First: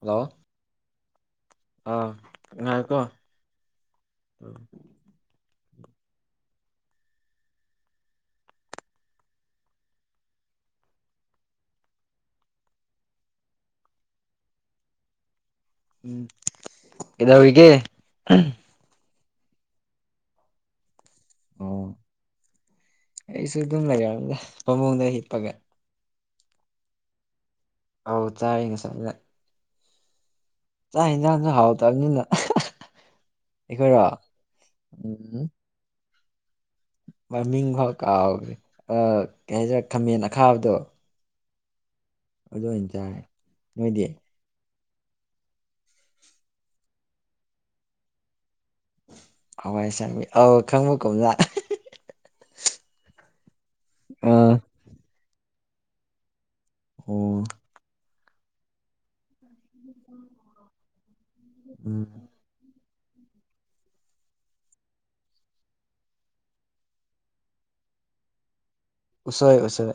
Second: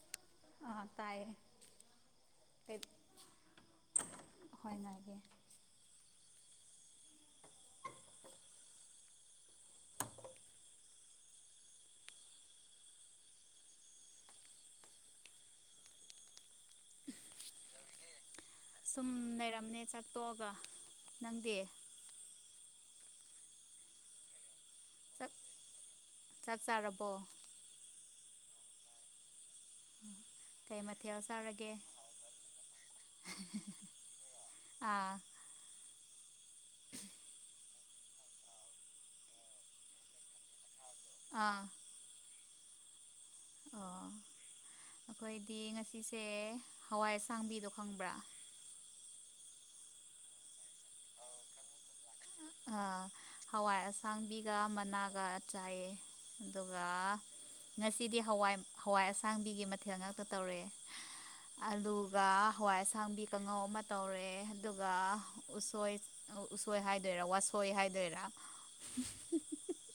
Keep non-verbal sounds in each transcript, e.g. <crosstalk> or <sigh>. Hello ꯑꯥ ꯇꯥꯏꯌꯦ ꯑꯥ ꯉꯀꯣ ꯍ ꯑꯒꯤꯦ ꯎꯝ ꯏꯕꯒꯦ ꯁꯨꯝ ꯂꯩꯔꯝꯅꯦ ꯆꯠꯇꯣꯛꯑꯒ ꯅꯪꯗꯤ ꯑꯣ ꯑꯩꯁꯨ ꯑꯗꯨꯝ ꯂꯩꯔꯔꯝꯗꯦ ꯃꯃꯨꯡꯗ ꯍꯤꯠꯄꯒꯦ ꯆꯞ ꯆꯥꯔꯕꯣ ꯑꯧ ꯆꯥꯔꯤ ꯉꯁꯥꯏꯗ ꯀꯩ ꯆꯥꯛ ꯃꯊꯦꯜ ꯌꯦꯟꯁꯥꯡꯁꯨ ꯆꯥꯔꯒꯦ ꯍꯥꯎꯇꯕꯅꯤꯅ ꯑꯩꯈꯣꯏꯔꯣ ꯑꯥ ꯎꯝ ꯃꯃꯤꯡ ꯐꯥꯎ ꯀꯥꯎꯈ꯭ꯔꯦ ꯀꯩ ꯍꯥꯏꯁꯤꯔꯦ ꯈꯥꯃꯦꯟ ꯑꯈꯥꯕꯗꯣ ꯑꯥ ꯑꯗꯨ ꯑꯣꯏꯅꯇꯥꯔꯦ ꯑꯣ ꯅꯣꯏꯗꯤ ꯑꯩꯈꯣꯏꯗꯤ ꯉꯁꯤꯁꯦ ꯍꯋꯥꯏ ꯑꯁꯥꯡꯕꯤꯗꯣ ꯈꯪꯕ꯭ꯔꯥ ꯍꯋꯥꯏꯁꯥꯟꯕꯤ ꯑ ꯈꯪꯕ ꯀꯣꯨꯝꯖꯥ ꯑꯥ ꯍꯋꯥꯏ ꯑꯥ ꯑꯁꯥꯡꯕꯤꯒ ꯃꯅꯥꯒ ꯆꯥꯏꯌꯦ ꯑꯗꯨꯒ ꯑꯣ ꯅ <unintelligible> ꯁꯤꯗꯤ ꯍꯋꯥꯏ ꯍꯋꯥꯏ ꯑꯁꯥꯡꯕꯤꯒꯤ ꯃꯊꯦꯜ ꯉꯥꯛꯇ ꯇꯧꯔꯛꯦ ꯎꯝ ꯑꯗꯨꯒ ꯍꯋꯥꯏ꯫ ꯊꯥꯡꯕꯤ ꯀꯥꯡꯉꯧ ꯑꯃ ꯇꯧꯔꯦ ꯑꯗꯨꯒ ꯎꯁꯣꯏ꯫ ꯎꯁꯣꯏ ꯍꯥꯏꯗꯣꯏꯔꯥ ꯋꯥꯁꯣꯏ ꯍꯥꯏꯗꯣꯏꯔꯥ꫰ ꯎꯁꯣꯏ ꯎꯁꯣꯏ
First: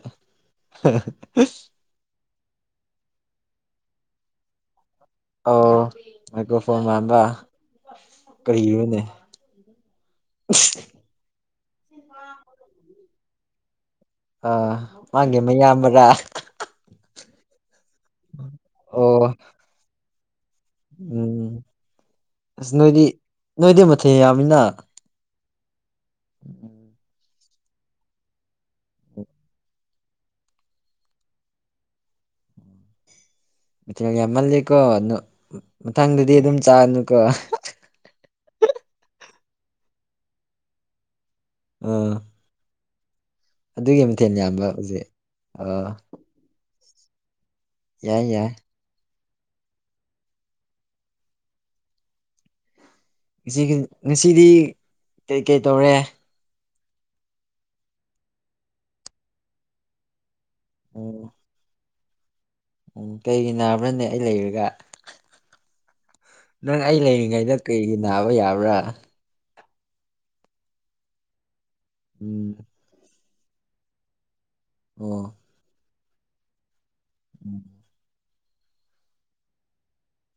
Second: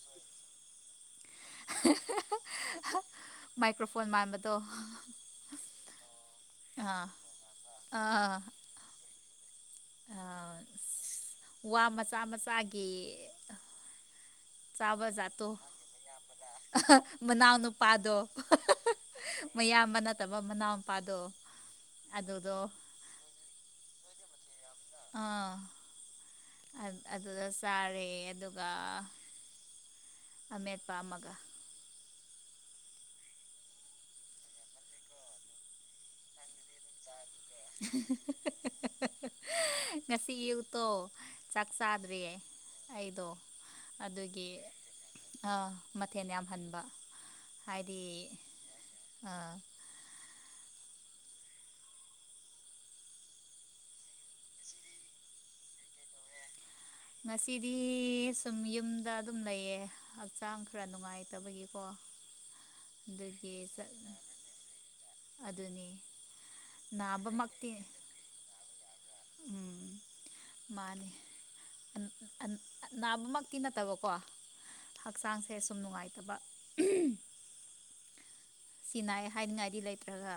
ꯃꯥꯏꯀ꯭ꯔꯣꯐꯣꯟ ꯃꯥꯟꯕꯗꯣ ꯑ ꯃꯥꯏꯀ꯭ꯔꯣꯐꯣꯟ ꯑꯥ ꯃꯝꯕ ꯑꯥ ꯀꯔꯤꯅꯦ ꯋꯥ ꯃꯆꯥ ꯃꯆꯥꯒꯤ ꯑꯥ ꯆꯥꯕ ꯃꯥꯡꯒꯦ ꯖꯥꯠꯇꯣ ꯃꯌꯥꯝꯕ꯭ꯔꯥ ꯃꯅꯥꯎ ꯅꯨꯄꯥꯗꯣ ꯑꯣ ꯃꯌꯥꯝꯕꯅ ꯃ ꯃꯅꯥꯄꯥꯗ ꯎꯝ ꯑꯗꯨꯗ ꯊꯤ ꯌꯥꯃꯤꯅ ꯑꯗꯨꯗ ꯆꯥꯔꯦ ꯑꯗꯨꯒ ꯑꯃꯦꯠꯄ ꯑꯃꯒ ꯃꯊꯦꯜ ꯌꯥꯝꯃꯂꯦ ꯀꯣ ꯑꯗꯨ ꯃꯊꯥꯡꯗꯗꯤ ꯑꯗꯨꯝ ꯆꯥꯅꯨꯀꯣ ꯉꯁꯤ ꯑꯌꯨꯛꯇꯣ ꯆꯥꯛ ꯑꯥ ꯆꯥꯗ꯭ꯔꯦ ꯑꯩꯗꯣ ꯃꯊꯦꯜ ꯑꯗꯨꯒꯤ ꯌꯥꯝꯕ ꯍꯧꯖꯤꯛ ꯑꯥ ꯃꯊꯦꯜ ꯌꯥꯝꯍꯟꯕ ꯍꯥꯏꯗꯤ ꯌꯥꯏ ꯌꯥꯏ ꯑꯥ ꯉꯁꯤꯗꯤ ꯀꯩ ꯀꯩ ꯇꯧꯔꯦ ꯉꯁꯤꯗꯤ ꯁꯨꯝ ꯌꯨꯝꯗ ꯑꯗꯨꯝ ꯂꯩꯌꯦ ꯍꯛꯆꯥꯡ ꯈꯔ ꯎꯝ ꯅꯨꯡꯉꯥꯏꯇꯕꯒꯤꯀꯣ ꯎꯝ ꯀꯩꯒꯤ ꯑꯗꯨꯒꯤ ꯅꯥꯕ꯭ꯔꯅꯦ ꯑꯩ ꯂꯩꯔꯒ ꯑꯗꯨꯅꯤ ꯅꯪ ꯑꯩ ꯂꯩꯔꯤꯉꯩꯗ ꯅꯥꯕꯃꯛꯇꯤ ꯀꯩꯒꯤ ꯅꯥꯕ ꯌꯥꯕ꯭ꯔꯥ ꯎꯝ ꯃꯥꯅꯤ ꯎꯝ ꯅꯥꯕꯃꯛ ꯛꯇꯤ ꯅꯠꯇꯕꯀꯣ ꯑꯣ ꯍꯛꯆꯥꯡꯁꯦ ꯁꯨꯝ ꯅꯨꯡꯉꯥꯏꯇꯕ ꯎꯝ ꯁꯤꯅ ꯍꯥꯏꯅꯤꯡꯉꯥꯏꯗꯤ ꯂꯩꯇ꯭ꯔꯒ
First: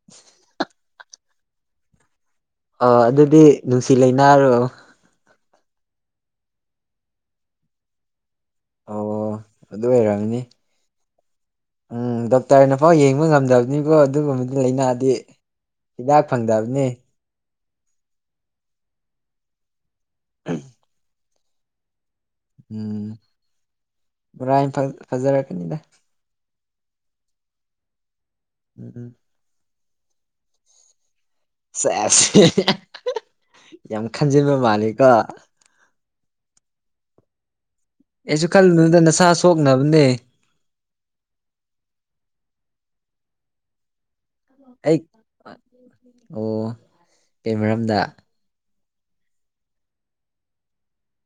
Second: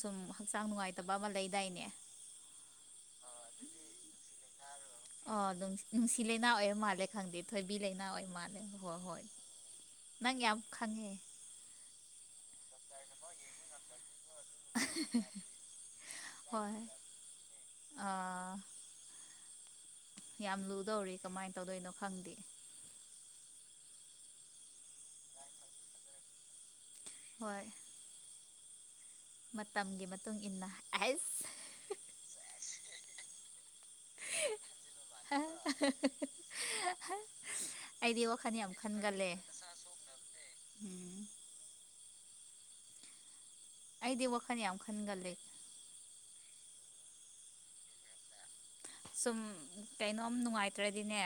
ꯁꯨꯝ ꯍꯛꯆꯥꯡ ꯅꯨꯡꯉꯥꯏꯇꯕ ꯑꯃ ꯂꯩꯗꯥꯏꯅꯦ <unintelligible> ꯑꯣ ꯅꯨꯡꯁꯤ ꯂꯩꯅꯥ ꯑꯣꯏ ꯃꯥꯜꯂꯦ ꯈꯪꯗꯦ ꯊꯣꯏꯕꯤ ꯂꯩꯥꯏꯅꯥ ꯑꯣꯏ ꯃꯥꯜꯂꯦ ꯍꯣꯏ ꯑꯣ ꯍꯣꯏ ꯑꯗꯨ ꯅꯪ ꯑꯣꯏꯔꯝꯅꯤ ꯌꯥꯝ ꯈꯪꯉꯦ ꯎꯝ ꯗꯣꯛꯇꯔꯅꯐꯥꯎ ꯌꯦꯡꯕ ꯉꯝꯗꯕꯅꯤꯕ ꯑꯗꯨꯒꯨꯝꯕꯗꯤ ꯂꯥꯏꯅꯥꯗꯤ ꯍꯤꯗꯥꯛ ꯐꯪꯗꯕꯅꯤ ꯑꯥ ꯌꯥꯝ ꯂꯨꯗꯧꯔꯤ ꯀꯃꯥꯏꯅ ꯇꯧꯗꯣꯏꯅꯣ ꯈꯪꯗꯦ ꯎꯝ ꯕꯣꯔꯥ ꯐꯖꯔꯛꯀꯅꯤꯗ ꯍꯣꯏ ꯎꯝ ꯎꯝ ꯃꯇꯝꯒꯤ ꯃꯇꯨꯡ ꯏ ꯃꯇꯨꯡꯏꯟꯅꯁ ꯆꯁ ꯌꯥꯝ ꯈꯟꯖꯤꯟꯕ ꯃꯥꯅꯤꯀꯣ <inaudible> ꯑꯩꯁꯨ ꯌꯥꯝ ꯈꯜꯂꯕꯗ ꯈꯟꯒꯜꯂꯦ ꯅꯁꯥ ꯁꯣꯛꯅꯕꯅꯦ ꯎꯝ ꯑꯩꯗꯤ ꯋꯥ ꯑꯩ ꯑꯣ ꯀꯩ ꯃꯔꯝꯗ ꯁꯨꯝ ꯀꯩꯅꯣꯝ ꯅꯨꯡꯉꯥꯏꯇ꯭ꯔꯗꯤꯅꯦ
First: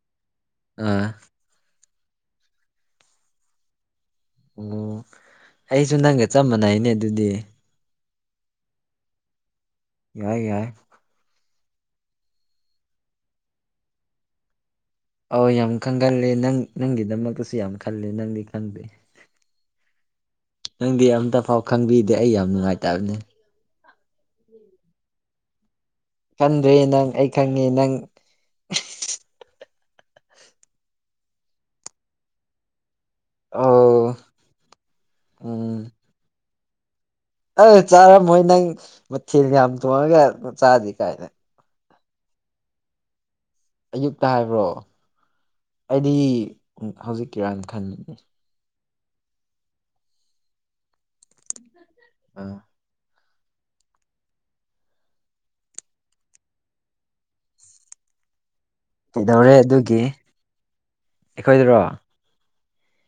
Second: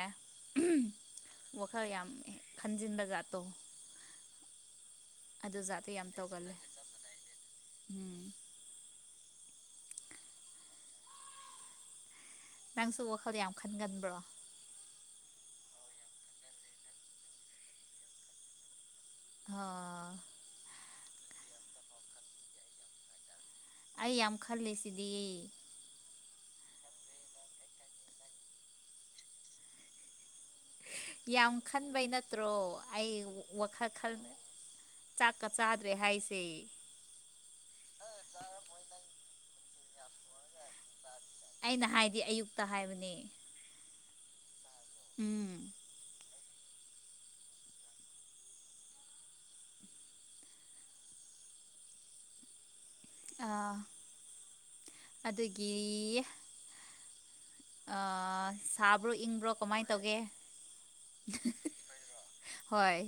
ꯑ ꯈꯔ ꯌꯥꯝ ꯈꯟꯖꯤꯟꯗ ꯖꯠꯇꯣ ꯑꯣ ꯑꯩꯁꯨ ꯅꯪꯒ ꯆꯞ ꯇꯧꯒꯜꯂꯦ ꯃꯥꯟꯅꯩꯅꯦ ꯑꯗꯨꯗꯤ ꯎꯝ ꯌꯥꯏ ꯌꯥꯏ ꯅꯪꯁꯨ ꯋꯥꯈꯜ ꯌꯥꯝ ꯈꯟꯒꯟꯕ꯭ꯔꯣ ꯑꯧ ꯌꯥꯝ ꯈꯪꯒꯜꯂꯦ ꯅꯪ ꯅꯪꯒꯤꯗꯃꯛꯇꯁꯨ ꯌꯥꯝ ꯈꯜꯂꯦ ꯅꯪꯗꯤ ꯈꯪꯗꯦ ꯑ ꯅꯪꯗꯤ ꯑꯃꯝꯇ ꯐꯥꯎ ꯈꯪꯕꯤꯗꯦ ꯑꯩ ꯌꯥꯝ ꯅꯨꯡꯉꯥꯏꯇꯕꯅꯤ ꯑꯩ ꯌꯥꯝ ꯈꯜꯂꯤ ꯁꯤꯗꯤ ꯈꯟꯗ꯭ꯔꯦ ꯅꯪ ꯑꯩ ꯈꯪꯉꯦ ꯅꯪ ꯌꯥꯝ ꯈꯟꯕꯩ ꯅꯠꯇ꯭ꯔꯣ ꯑꯩ ꯋꯥꯈꯜ ꯈꯜ ꯑꯣ ꯆꯥꯛꯀ ꯎꯝ ꯆꯥꯗ꯭ꯔꯦ ꯍꯥꯏꯁꯦ ꯑꯩ ꯆꯥꯔꯝꯃꯣꯏ ꯅꯪ ꯃꯊꯦꯜ ꯌꯥꯝ ꯊꯣꯡꯉꯒ ꯆꯥꯗꯤ ꯀꯥꯏꯅ ꯑꯩꯅ ꯍꯥꯏꯗꯤ ꯑꯌꯨꯛꯇ ꯍꯥꯏꯕꯅꯤ ꯑꯌꯨꯛꯇ ꯍꯥꯏꯕ꯭ꯔꯣ ꯑꯩꯗꯤ ꯍꯧꯖꯤꯛꯀꯤꯔꯥꯟ ꯈꯟꯕꯅꯤ ꯑꯥ ꯑ ꯑꯗꯨꯗꯒꯤ ꯁꯥꯕ꯭ꯔꯣ ꯏꯪꯕ꯭ꯔꯣ ꯀꯩꯗꯧꯔꯦ ꯀꯃꯥꯏꯅ ꯑꯗꯨꯒꯤ ꯇꯧꯒꯦ ꯑꯩꯈꯣꯏꯗꯔꯣ ꯍꯣꯏ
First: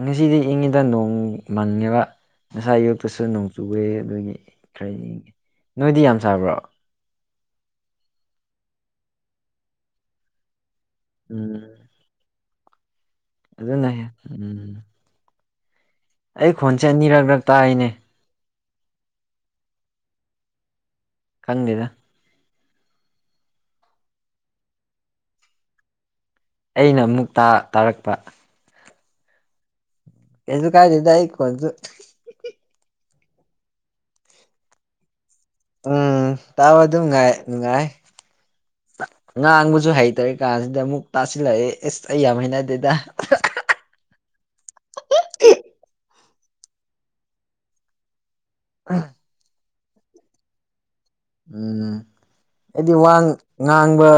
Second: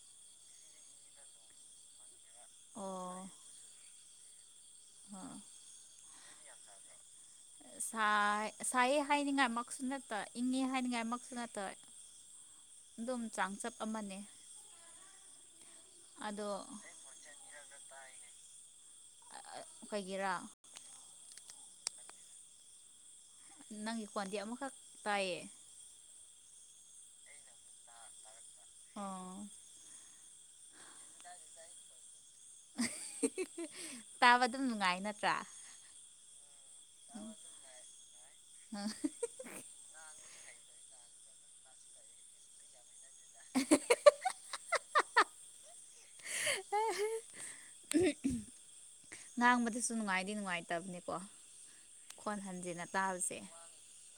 ꯉꯁꯤꯗꯤ ꯏꯪꯉꯤꯗ ꯅꯣꯡꯃꯟꯉꯦꯕ ꯉꯁꯥꯏ ꯌꯣꯛꯛꯇꯁꯨ ꯑꯣ ꯅꯣꯡ ꯆꯨꯨꯔꯦ ꯑꯗꯨꯒꯤ ꯀꯔꯤ ꯅꯣꯏꯗꯤ ꯌꯥꯝ ꯁꯥꯥꯕ꯭ꯔꯣ ꯁꯥꯏ ꯍꯥꯏꯅꯤꯡꯉꯥꯏ ꯃꯁꯨ ꯅꯠꯇ ꯏꯪꯉꯦ ꯍꯥꯏꯅꯤꯡꯉꯥꯏꯃꯛꯁꯨ ꯎꯝ ꯅꯠꯇꯣꯏ ꯑꯗꯨꯅ ꯎꯝ ꯑꯗꯣ ꯑꯩ ꯈꯣꯟꯁꯦ ꯑꯅꯤꯔꯛ ꯔꯛ ꯇꯥꯔꯤꯅꯦ ꯑꯣꯏꯩꯒꯤꯦꯔꯥ ꯈꯪꯗ ꯅꯪꯒꯤ ꯀ꯭ꯣꯟꯗꯤ ꯑꯃꯈꯛ ꯇꯥꯏꯌꯦ ꯑꯩꯅ ꯑꯃꯨꯛ ꯇꯥꯔꯛꯄ ꯑꯣ ꯌꯥꯁꯨ ꯀꯥꯏ ꯂꯩꯗ ꯑꯩ ꯀꯣ ꯑꯗꯨ ꯇꯕꯗꯨ ꯃꯅꯨꯡꯉꯥꯏꯅ ꯎꯝ ꯇꯥꯕ ꯑꯗꯨꯅꯨꯡ ꯉꯥꯏ ꯅꯨꯡꯉꯥꯏ ꯉꯥꯡꯕꯁꯨ ꯍꯩꯇꯔꯤ ꯀꯥꯟꯁꯤꯗ ꯑꯃꯨꯛ ꯇꯥꯁꯤꯜꯂꯛꯑꯦ ꯑꯦꯁ ꯑꯩ ꯌꯥꯝ ꯍꯩꯅꯗꯦꯗ <inaudible> ꯉꯥꯡꯕꯗꯤꯁꯨ ꯅꯨꯡꯉꯥꯏꯗꯤ ꯅꯨꯡꯉꯥꯏ ꯇꯕꯅꯤ ꯎꯝ ꯑꯩꯗꯤ ꯋꯥ ꯇꯥꯕꯁꯦ ꯉꯥꯡꯕ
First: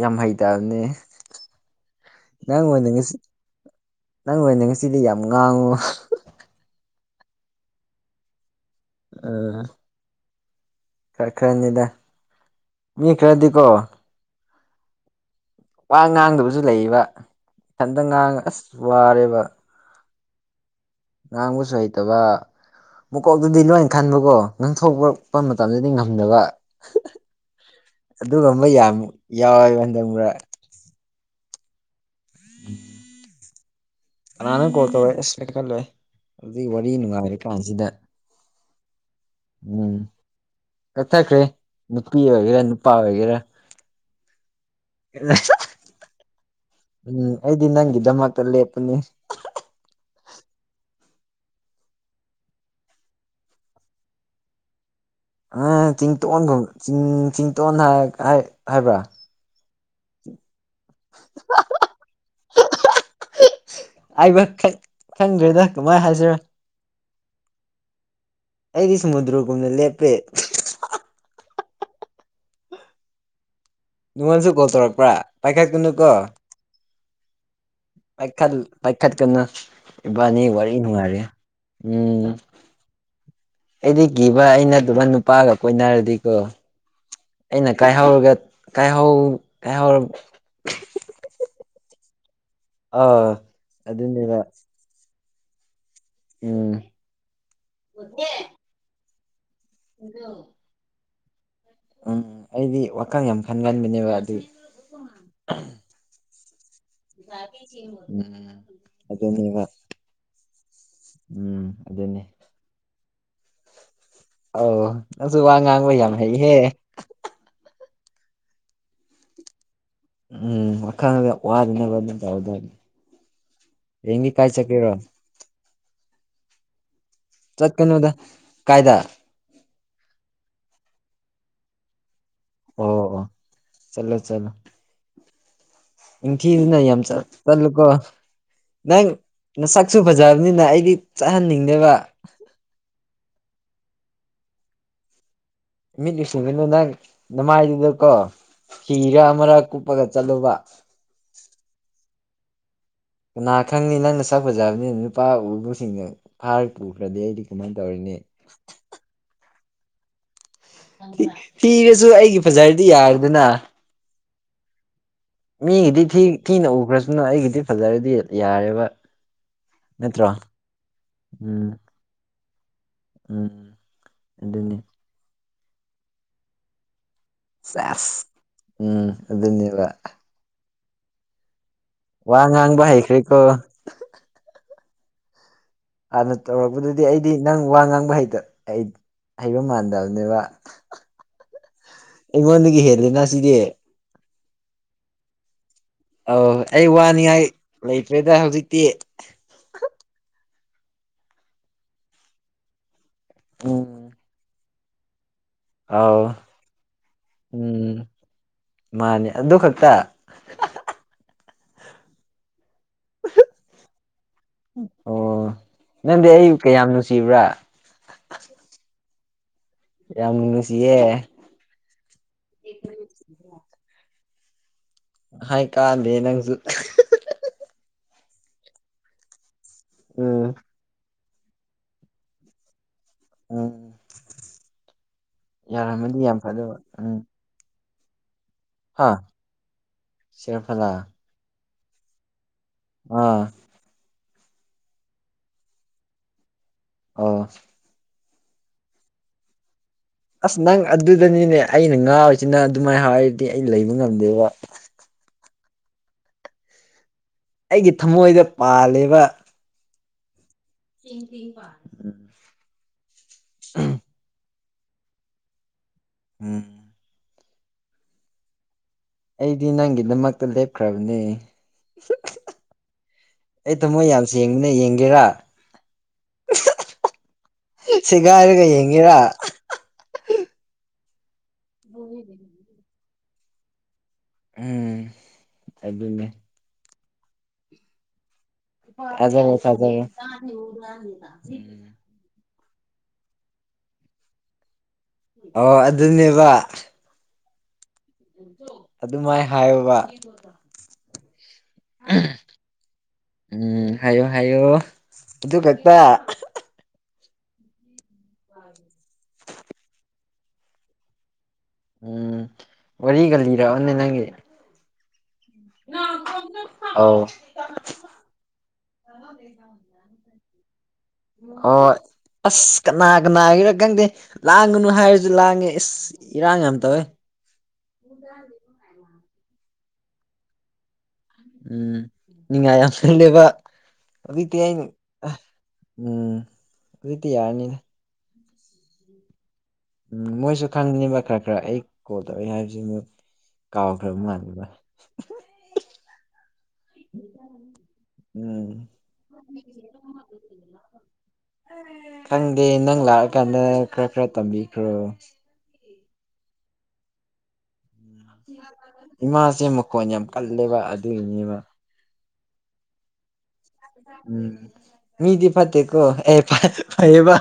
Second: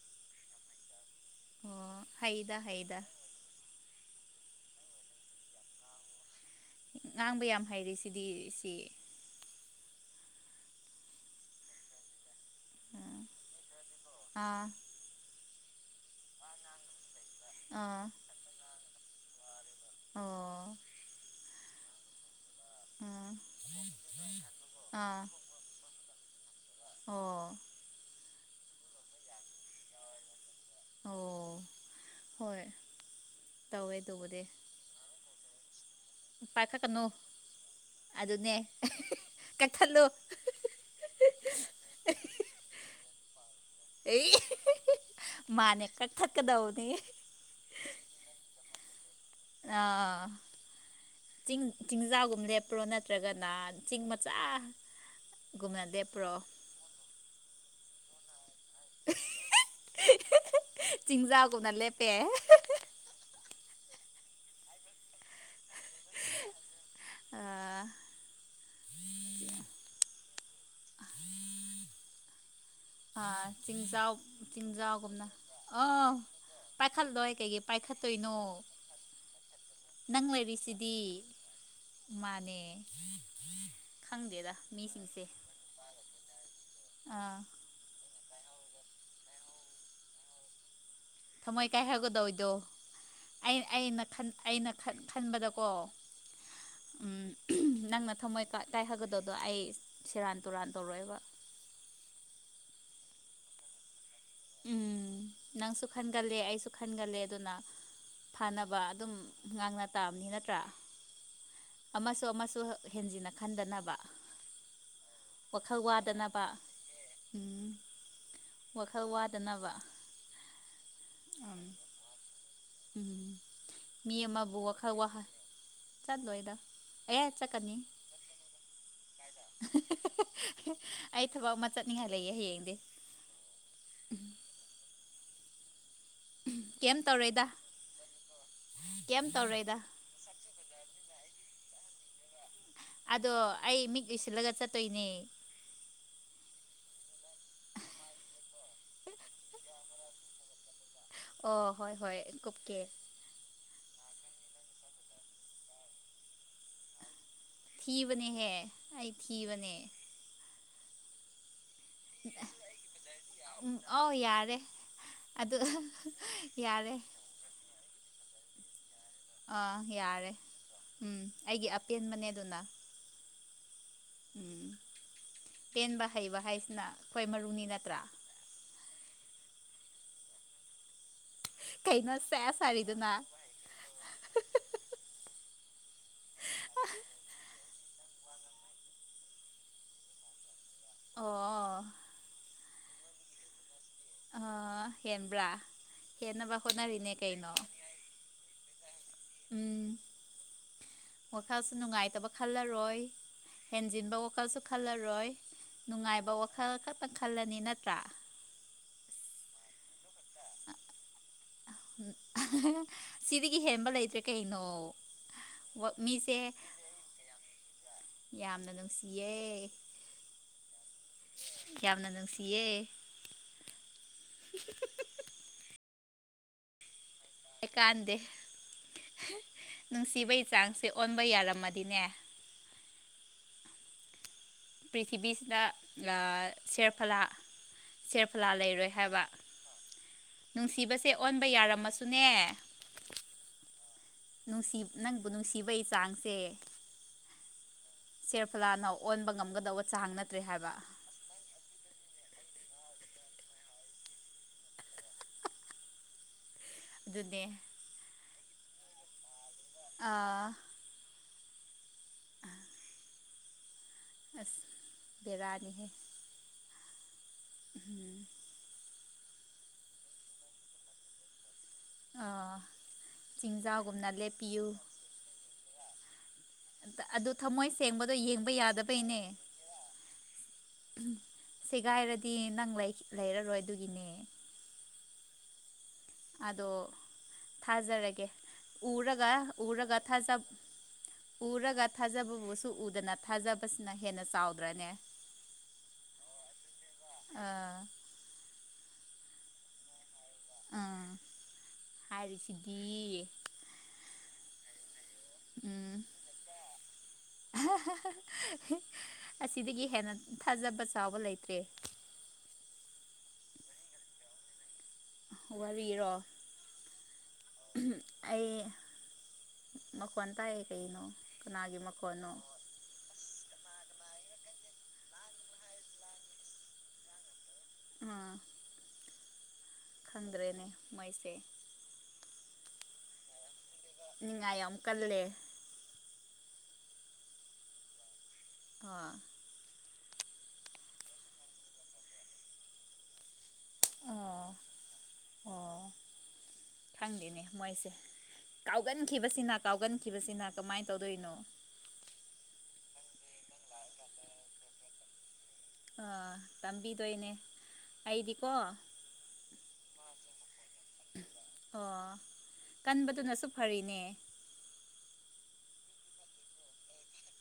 ꯌꯥꯝ ꯍꯩꯇꯕꯅꯦ ꯑꯣ ꯍꯩꯗ ꯅꯪ ꯑꯣꯏꯅ ꯍꯩꯗ ꯉꯁꯤ ꯅꯪ ꯑꯣꯏꯅ ꯉꯁꯤꯗꯤ ꯌꯥꯝ ꯉꯥꯡꯉꯨ ꯉꯥꯡꯕ ꯌꯥꯝ ꯍꯩꯔꯦ ꯁꯤꯗꯤ ꯁꯤ ꯑ ꯈꯔ ꯈꯔꯅꯤꯗ ꯃꯤ ꯈꯔꯗꯤꯀꯣ ꯑꯥ ꯋꯥ ꯉꯥꯡꯗꯕꯁꯨ ꯂꯩꯕ ꯏꯊꯟꯇ ꯑꯥ ꯉꯥꯡꯉ ꯑꯁ ꯋꯥꯔꯦꯕ ꯑꯣ ꯉꯥꯡꯕꯁꯨ ꯍꯩꯇꯕ ꯑꯥ ꯃꯀꯣꯛꯇꯨꯗꯤ ꯅꯣꯏꯅ ꯈꯟꯕꯀꯣ ꯑꯥ ꯉꯥꯡꯊꯣꯛꯄꯛꯄ ꯃꯇꯝꯗꯗꯤ ꯉ ꯊꯤꯡꯕ ꯑꯣ ꯑꯗꯨꯒꯨꯝꯕ ꯌꯥꯝ ꯌꯥꯎꯋꯦꯕ ꯍꯟꯗꯛꯕ꯭ꯔꯥ ꯑꯣ ꯍꯣꯏ ꯇꯧꯋꯦ ꯑꯗꯨꯕꯨꯗꯤ ꯀꯅꯥꯅꯪ ꯀꯣꯜ ꯇꯧꯔꯦ ꯑꯁ ꯈꯜꯂꯦ ꯑꯗꯨꯏ ꯋꯥꯔꯤ ꯄꯥꯏꯈꯠꯀꯅꯨ ꯅꯨꯡꯉꯥꯏꯔ ꯀꯥꯟꯁꯤꯗ ꯀꯊꯜꯂꯣ ꯀꯠꯊꯈ꯭ꯔꯦ ꯅꯨꯄꯤ ꯑꯣꯏꯒꯦꯔꯥ ꯅꯨꯄꯥ ꯑꯣꯏꯒꯦꯔꯥ ꯑꯩ ꯃꯥꯅꯦ ꯀꯛꯊꯠꯀꯗꯧꯕꯅꯤ ꯎꯝ ꯑꯩꯗꯤ ꯅꯪꯒꯤꯗꯃꯛꯇ ꯂꯦꯞꯄꯅꯤ ꯑꯥ ꯆꯤꯡ ꯆꯤꯡꯖꯥꯛꯒꯨꯝ ꯂꯦꯞꯄ꯭ꯔꯣ ꯅꯠꯇ꯭ꯔꯒꯅ ꯆꯤꯡ ꯃꯆꯥ ꯑ ꯆꯤꯡꯇꯣꯟꯒꯨꯝꯤꯡ ꯆꯤꯡꯇꯣꯟ ꯍꯥꯏꯕ꯭ꯔꯥ ꯆꯤꯡꯖꯥꯒꯨꯝ ꯅ ꯂꯩꯦ ꯄꯦ ꯑꯩꯕ ꯈꯪꯗ꯭ꯔꯦꯗ ꯀꯃꯥꯏꯅ ꯍꯥꯏꯖꯔꯣ ꯑ ꯑꯩꯗꯤ ꯁꯃꯨꯗ꯭ꯔꯒꯨꯝꯅ ꯂꯦꯞꯄꯦ ꯑꯥ ꯆꯤꯡꯖꯥꯎ ꯅꯉꯣꯟꯁꯨ ꯀꯣꯜ ꯇꯧꯔꯛꯄ꯭ꯔꯥ ꯄꯥꯏꯈꯠꯀꯅꯨ ꯀꯣ ꯄꯥꯏꯈꯜꯗꯋꯥꯏ ꯀꯩꯒꯤ ꯄꯥꯏꯈꯠꯇꯣꯏꯅꯣ ꯄꯥꯏꯈꯠ ꯄꯥꯏꯈꯠꯀꯅ ꯅꯪ ꯏꯕꯥꯅꯤ ꯋꯥꯔꯤ ꯂꯩꯔꯤꯁꯤꯗꯤ ꯅꯨꯡꯉꯥꯏꯔꯦ ꯎꯝ ꯃꯥꯅꯦ ꯑꯩꯗꯤ ꯀꯤꯕ ꯈꯪꯗꯦꯗ ꯑꯩꯅ ꯑꯗꯨꯃ ꯃꯤꯁꯤꯡꯁꯦ ꯅꯨꯄꯥꯒ ꯀꯣꯏꯅꯔꯗꯤꯀꯣ ꯑꯥ ꯑꯩꯅ ꯀꯥꯏꯍꯧꯔꯒꯦ ꯀꯥꯏꯍꯧ ꯀꯥꯏꯍꯧꯔ ꯊꯃꯣꯏ ꯀꯥꯏ ꯍꯥꯏꯒꯗꯣ ꯏꯗꯣ ꯑꯥ ꯑꯗꯨꯅꯤꯕ ꯈꯟ ꯈꯟꯕꯗꯀꯣ ꯅꯪꯅ ꯊꯝꯃꯣꯏ ꯀꯥꯏ ꯍꯥꯏꯒꯗꯗꯣ ꯑꯩ ꯁꯦꯔꯥꯟ ꯇꯨꯔꯥꯟ ꯇꯧꯔꯛꯑꯦꯕ ꯎꯝ ꯑꯩꯗꯤ ꯋꯥꯈꯜ ꯌꯥꯝ ꯈꯟꯒꯟꯕꯅꯦꯕ ꯑꯗꯨ ꯎꯝ ꯅꯅꯥꯪꯁꯨ ꯈꯥꯟꯒꯂꯦ ꯑꯁꯨ ꯈꯟꯒꯜꯂꯦ ꯑꯗꯨꯅ ꯎꯝ ꯐꯥꯅꯕ ꯑꯗꯨꯝ ꯑꯗꯨꯅꯦꯕ ꯉꯥꯡꯅ ꯇꯥꯕꯅꯤ ꯅꯠꯇ꯭ꯔꯥ ꯎꯝ ꯑꯃꯁꯨ ꯑꯗꯨꯅꯤ ꯑꯃꯁꯨ ꯍꯦꯟꯖꯤꯟꯅ ꯈꯟꯗꯅꯕ ꯑꯗꯨꯁꯨ ꯋꯥ ꯋꯥꯈꯜ ꯉꯥꯡꯕ ꯌꯥꯝ ꯋꯥꯗꯅꯕ ꯍꯩꯍꯦ ꯎꯝ ꯋꯥꯈꯜ ꯋꯥꯗꯅꯕ ꯎꯝ ꯋꯥꯈꯪꯗ ꯋꯥꯗꯅꯕ ꯑꯗꯨꯝ ꯍꯥꯎꯗ ꯎꯝ ꯌꯦꯒꯤꯤ ꯀꯥꯏ ꯆ ꯀꯦꯔ ꯆ ꯂꯣꯏꯗ ꯆꯠ ꯀꯩꯅꯗ ꯀꯥꯏꯗ ꯑꯩ ꯊꯕꯛ ꯑꯃ ꯆꯠꯅꯤꯡꯉꯥꯏ ꯂꯩ ꯍ ꯑꯣ ꯑꯣ ꯏ ꯊꯤꯅ ꯌꯥꯝ ꯆ ꯇꯧꯔꯣꯏꯗ ꯇꯂꯨꯀꯣ ꯅꯪ ꯀꯩꯝ ꯇꯧꯔꯣꯏꯗ ꯅꯁꯛꯁꯨ ꯐꯖꯕꯅꯤꯅ ꯑꯩꯗꯤ ꯆꯠꯍꯟꯅꯤꯡꯗꯦꯕ ꯑꯗꯣ ꯑꯩ ꯃꯤꯠ ꯎꯁꯤꯜꯂꯒ ꯆꯠꯇꯣꯏꯅꯦ ꯃꯤꯠ ꯂꯤꯁꯤꯡꯗꯨꯅ ꯅꯪ ꯅꯨꯡꯉꯥꯏꯗꯨꯗꯀꯣ ꯍꯤꯔ ꯑꯃꯔꯛ ꯀꯨꯞꯄꯒ ꯆꯠꯂꯨꯕ ꯑꯣ ꯍꯣꯏ ꯍꯣꯏ ꯀꯨꯞ ꯀꯦ ꯀꯅꯥ ꯈꯪꯅꯤ ꯅꯪꯅ ꯆꯥꯛꯄꯖꯕꯅꯤꯅ ꯅꯨꯄꯥ ꯎꯕꯁꯤꯡꯅ ꯐꯥꯔꯒ ꯄꯨꯈ꯭ꯔꯗꯤ ꯑꯩꯗꯤ ꯀꯃꯥꯏꯅ ꯇꯧꯔꯤꯅꯤ ꯊꯤꯕꯅꯦꯍꯦ ꯑꯩ ꯊꯤꯕꯅꯦ ꯊꯤꯔꯁꯨ ꯑꯩꯒꯤ ꯐꯖꯔꯗꯤ ꯌꯥꯔꯦꯗꯅ ꯦ ꯃꯤꯒꯤꯗꯤ ꯊꯤ ꯊꯤꯅ ꯎꯈ꯭ꯔꯁꯨꯅ ꯑꯩꯒꯤꯗꯤ ꯐꯖꯔꯗꯤ ꯌꯥꯔꯦꯕ ꯑꯥ ꯅꯠꯇ꯭ꯔꯣ ꯌꯥꯔꯦ ꯎꯝ ꯑꯩꯒꯤ ꯑꯄꯦꯟꯕꯅꯦ ꯑꯗꯨꯅ ꯎꯝ ꯎꯝ ꯑꯦꯗꯅꯤꯦ ꯄꯦꯟꯕ ꯍꯩꯕ ꯍꯥꯏꯁꯤꯅ ꯑꯩꯈꯣꯏ ꯃꯔꯨꯅꯤ ꯅꯠꯇ꯭ꯔꯥ ꯁꯦꯁ ꯎꯝ ꯑꯗꯨꯅꯤꯕ ꯀꯩꯅꯣ ꯆ ꯉꯥꯡꯕ ꯁꯥꯔꯤꯗꯨꯅ ꯍꯩꯈ꯭ꯔꯦꯀꯣ ꯍꯥꯟꯅ ꯇꯧꯔꯛꯄꯗꯗꯤ ꯑꯩꯗꯤ ꯅꯪ ꯋꯥ ꯉꯥꯡ ꯍꯩꯗ ꯑꯩ ꯍꯩꯕ ꯃꯥꯟꯗꯕꯅꯦꯕ ꯑꯣ ꯏꯅꯤꯡꯗꯒꯤ ꯍꯦꯂꯅ ꯁꯤꯗꯤꯦ ꯑ ꯍꯦꯟꯕ꯭ꯔꯥ ꯍꯦꯟꯅꯕ ꯑꯧ ꯑꯩ ꯍꯣꯠꯅꯔꯤꯅꯦ ꯋꯥꯅꯤꯡꯉꯥꯏ ꯀꯩꯅꯣ ꯂꯩꯇ꯭ꯔꯦꯗ ꯍꯧꯖꯤꯛꯇꯤ ꯎꯝ ꯃꯈꯈꯜꯁꯨ ꯅꯨꯡꯉꯥꯏꯇꯕ ꯈꯜꯂꯔꯣꯏ ꯎꯝ ꯍꯦꯟꯖꯤꯤꯟꯕ ꯀꯀꯜ ꯆꯣ ꯈꯜꯥ ꯔꯣꯏ ꯑꯧ ꯅꯨꯡꯉꯥꯏꯕ ꯋꯥꯈꯜ ꯈꯛꯇꯪ ꯈꯜꯂꯅꯤ ꯅꯠꯇ꯭ꯔꯥ ꯠꯇ ꯎ ꯁꯤꯗꯒꯤ ꯍꯦꯟꯕ ꯂꯩꯇ꯭ꯔꯦ ꯀꯩꯅꯣ ꯑꯣ ꯅꯪꯗꯤ ꯃꯤꯁꯦ ꯑꯩ ꯀꯌꯥꯝ ꯅꯨꯡꯁꯤꯕ꯭ꯔꯥ ꯌꯥꯝꯅ ꯅꯨꯡꯁꯤꯌꯦꯦ ꯌꯥꯝꯅꯁꯤꯦ ꯌꯥꯝꯅ ꯅꯨꯡꯁꯤꯌꯦ <inaudible> ꯍꯥꯏꯥꯏ ꯀꯥꯗꯦ ꯅꯪꯁꯨ ꯑꯩꯀꯥꯟꯗꯦ ꯅꯨꯡꯁꯤꯕꯩ ꯎꯝ ꯆꯥꯡꯁꯦ ꯑꯣꯟ ꯝꯕ ꯌꯥꯔꯝꯃꯗꯤꯅꯦ ꯎꯝ ꯄ꯭ꯔꯤꯊꯤꯕꯤꯁꯤꯗ ꯌꯥꯔꯝꯃꯗꯤ ꯌꯥꯝ ꯐꯗꯕ ꯁꯦꯔꯐꯂꯥ ꯎꯝ ꯁꯦ ꯁꯂꯥ ꯂꯩꯔꯣꯏ ꯍꯥꯏꯕ ꯍꯥ ꯁꯦꯔꯐꯂꯥ ꯅꯨꯡꯁꯤꯕꯁꯦ ꯑꯣꯟꯕ ꯌꯥꯔꯝꯃꯁꯨꯅꯦ ꯑꯥ ꯅꯨꯡꯁꯤ ꯅꯪꯕꯨ ꯅꯨꯡꯁꯤꯕꯒꯤ ꯆꯥꯡꯁꯦ ꯑ ꯁꯦꯔꯐꯂꯥꯅ ꯑꯣꯟꯕ ꯉꯝꯒꯗꯕ ꯑꯁ ꯅꯪ ꯑꯗꯨꯗꯅꯤꯅꯦ ꯑꯩꯅ ꯉꯥ ꯁꯤꯅ ꯑꯗꯨꯃꯥꯏꯅ ꯍꯥꯏꯔꯗꯤ ꯑꯩ ꯂꯩꯕ ꯉꯝꯗꯦꯕ ꯑꯗꯨꯅꯦ ꯑꯩꯒꯤ ꯊꯃꯣꯏꯗ ꯄꯥꯜꯂꯤꯕ ꯑꯥ ꯑꯝ ꯑ ꯕꯤꯔꯅꯤꯍꯦ ꯎꯝ ꯎꯝ ꯑꯩꯗꯤ ꯅꯪꯒꯤꯗꯃꯛꯇ ꯂꯦꯞꯈ꯭ꯔꯕꯅꯦ ꯑꯩ ꯇꯃꯣ ꯆꯤꯡꯖꯥꯎꯒꯨꯝꯅ ꯌꯥꯝꯁꯨ ꯂꯦꯞꯄꯤꯌꯨ ꯌꯦꯡꯕꯅ ꯌꯦꯡꯒꯦꯔꯥ ꯑꯗꯨ ꯊꯃꯣꯏ ꯁꯦꯡꯕꯗꯣ ꯌꯦꯡꯕ ꯁꯦꯒꯥꯏꯔꯒ ꯌꯥꯗꯕꯩꯅꯦ ꯌꯦꯡꯒꯦꯔꯥ ꯁꯦꯒꯥꯏꯔꯗꯤ ꯅꯪ ꯂꯩꯔꯔꯣꯏ ꯑꯗꯨꯒꯤꯅꯦ ꯎꯝ ꯑꯗꯨꯟꯅ ꯑꯗꯣ ꯊꯥꯖꯔꯒꯦ ꯎꯔꯒ ꯊꯥꯖꯔꯦ ꯎꯔꯒ ꯊꯥꯖꯔꯦ ꯊꯥꯖ ꯎꯝ ꯎꯔꯒ ꯊꯥꯖꯕꯁꯨ ꯎꯗꯅ ꯊꯥꯖꯕꯁꯤꯅ ꯍꯦꯟꯅ ꯆꯥꯎꯗ꯭ꯔꯅꯦ ꯑꯣ ꯑꯗꯨꯅꯦꯕ ꯑꯥ ꯑꯗꯨꯃꯥꯏꯅ ꯍꯥꯏꯌꯕ ꯑꯥ ꯍꯥꯏꯔꯤꯁꯤꯗꯤ ꯎꯝ ꯍꯥꯏꯌꯣ ꯍꯥꯏꯌꯌꯣ ꯑꯗꯨ ꯀꯛꯇ ꯎꯝ ꯑꯁꯤꯗꯒꯤ ꯍꯦꯟꯅ ꯊꯥꯖꯕ ꯆꯥꯎꯕ ꯂꯩꯇ꯭ꯔꯦ ꯎꯝ ꯋꯥꯔꯤꯒꯜꯂꯤꯔꯟꯅꯦ ꯅꯪꯒꯤ ꯋꯥꯔꯤꯔꯣ ꯑꯧ ꯑꯩ ꯃꯈꯣꯟ ꯇꯥꯏꯌꯦ ꯀꯩꯅꯣ ꯍ ꯀꯅꯥꯒꯤ ꯑꯣ ꯃꯈꯣꯟꯅꯣ ꯑꯁ ꯀꯅꯥ ꯀꯅꯥ ꯍꯥꯏꯔ ꯈꯪꯗꯦ ꯂꯥꯡꯒꯅꯨ ꯍꯥꯏꯔꯁꯨ ꯂꯥꯡꯉꯦ ꯏꯁꯁ ꯏꯔꯥꯡ ꯌꯥꯝ ꯇꯧꯋꯦ ꯑꯥ ꯈꯪꯗ꯭ꯔꯦꯅꯦ ꯃꯥꯏꯁꯦ ꯎꯝ ꯅꯤꯡ ꯑ ꯌꯥꯝ ꯂꯂꯦꯕ ꯅꯤꯡꯉꯥꯏ ꯑꯃ ꯀꯜꯂꯦ ꯎꯝ ꯑꯗꯨꯗꯤꯤ ꯌꯥꯔꯅꯤꯅꯦ ꯑ ꯎꯝ ꯃꯣꯏꯁꯨ ꯈꯪꯅꯤꯡꯕ ꯈꯔ ꯈꯔ ꯑꯩ ꯀꯣꯜ ꯇꯧꯏ ꯍꯥꯏꯕꯁꯤꯃꯨꯛ ꯀꯥꯎꯈ꯭ꯔꯕ ꯑꯣ ꯃꯥꯟꯕꯕ ꯑꯣ ꯈꯪꯗꯦꯅꯦ ꯃꯣꯏꯁꯦ ꯎꯝ ꯀꯥꯎꯒꯟꯈꯤꯕꯁꯤꯅ ꯀꯥꯎꯒꯟꯈꯤꯕꯁꯤꯅ ꯀꯃꯥꯏꯅ ꯇꯧꯗꯣꯏꯅꯣ ꯈꯪꯗꯦ ꯅꯪ ꯂꯥꯛꯑꯀꯥꯟꯗ ꯈꯔ ꯈꯔ ꯇꯝꯕꯤꯈ꯭ꯔꯣ ꯑ ꯇꯥꯝꯕꯤꯗ ꯏꯅꯦ ꯏꯃꯥꯁꯦ ꯃꯈꯣꯟ ꯌꯥꯝ ꯀꯜꯂꯦꯕ ꯑꯗꯨꯏꯅꯦꯕ ꯀꯟꯕꯗꯨꯅꯁꯨꯨꯞ ꯎꯝ ꯃꯤꯗꯤ ꯐꯠꯇꯦꯀꯣ ꯑꯦ ꯐꯩꯌꯦꯕꯥ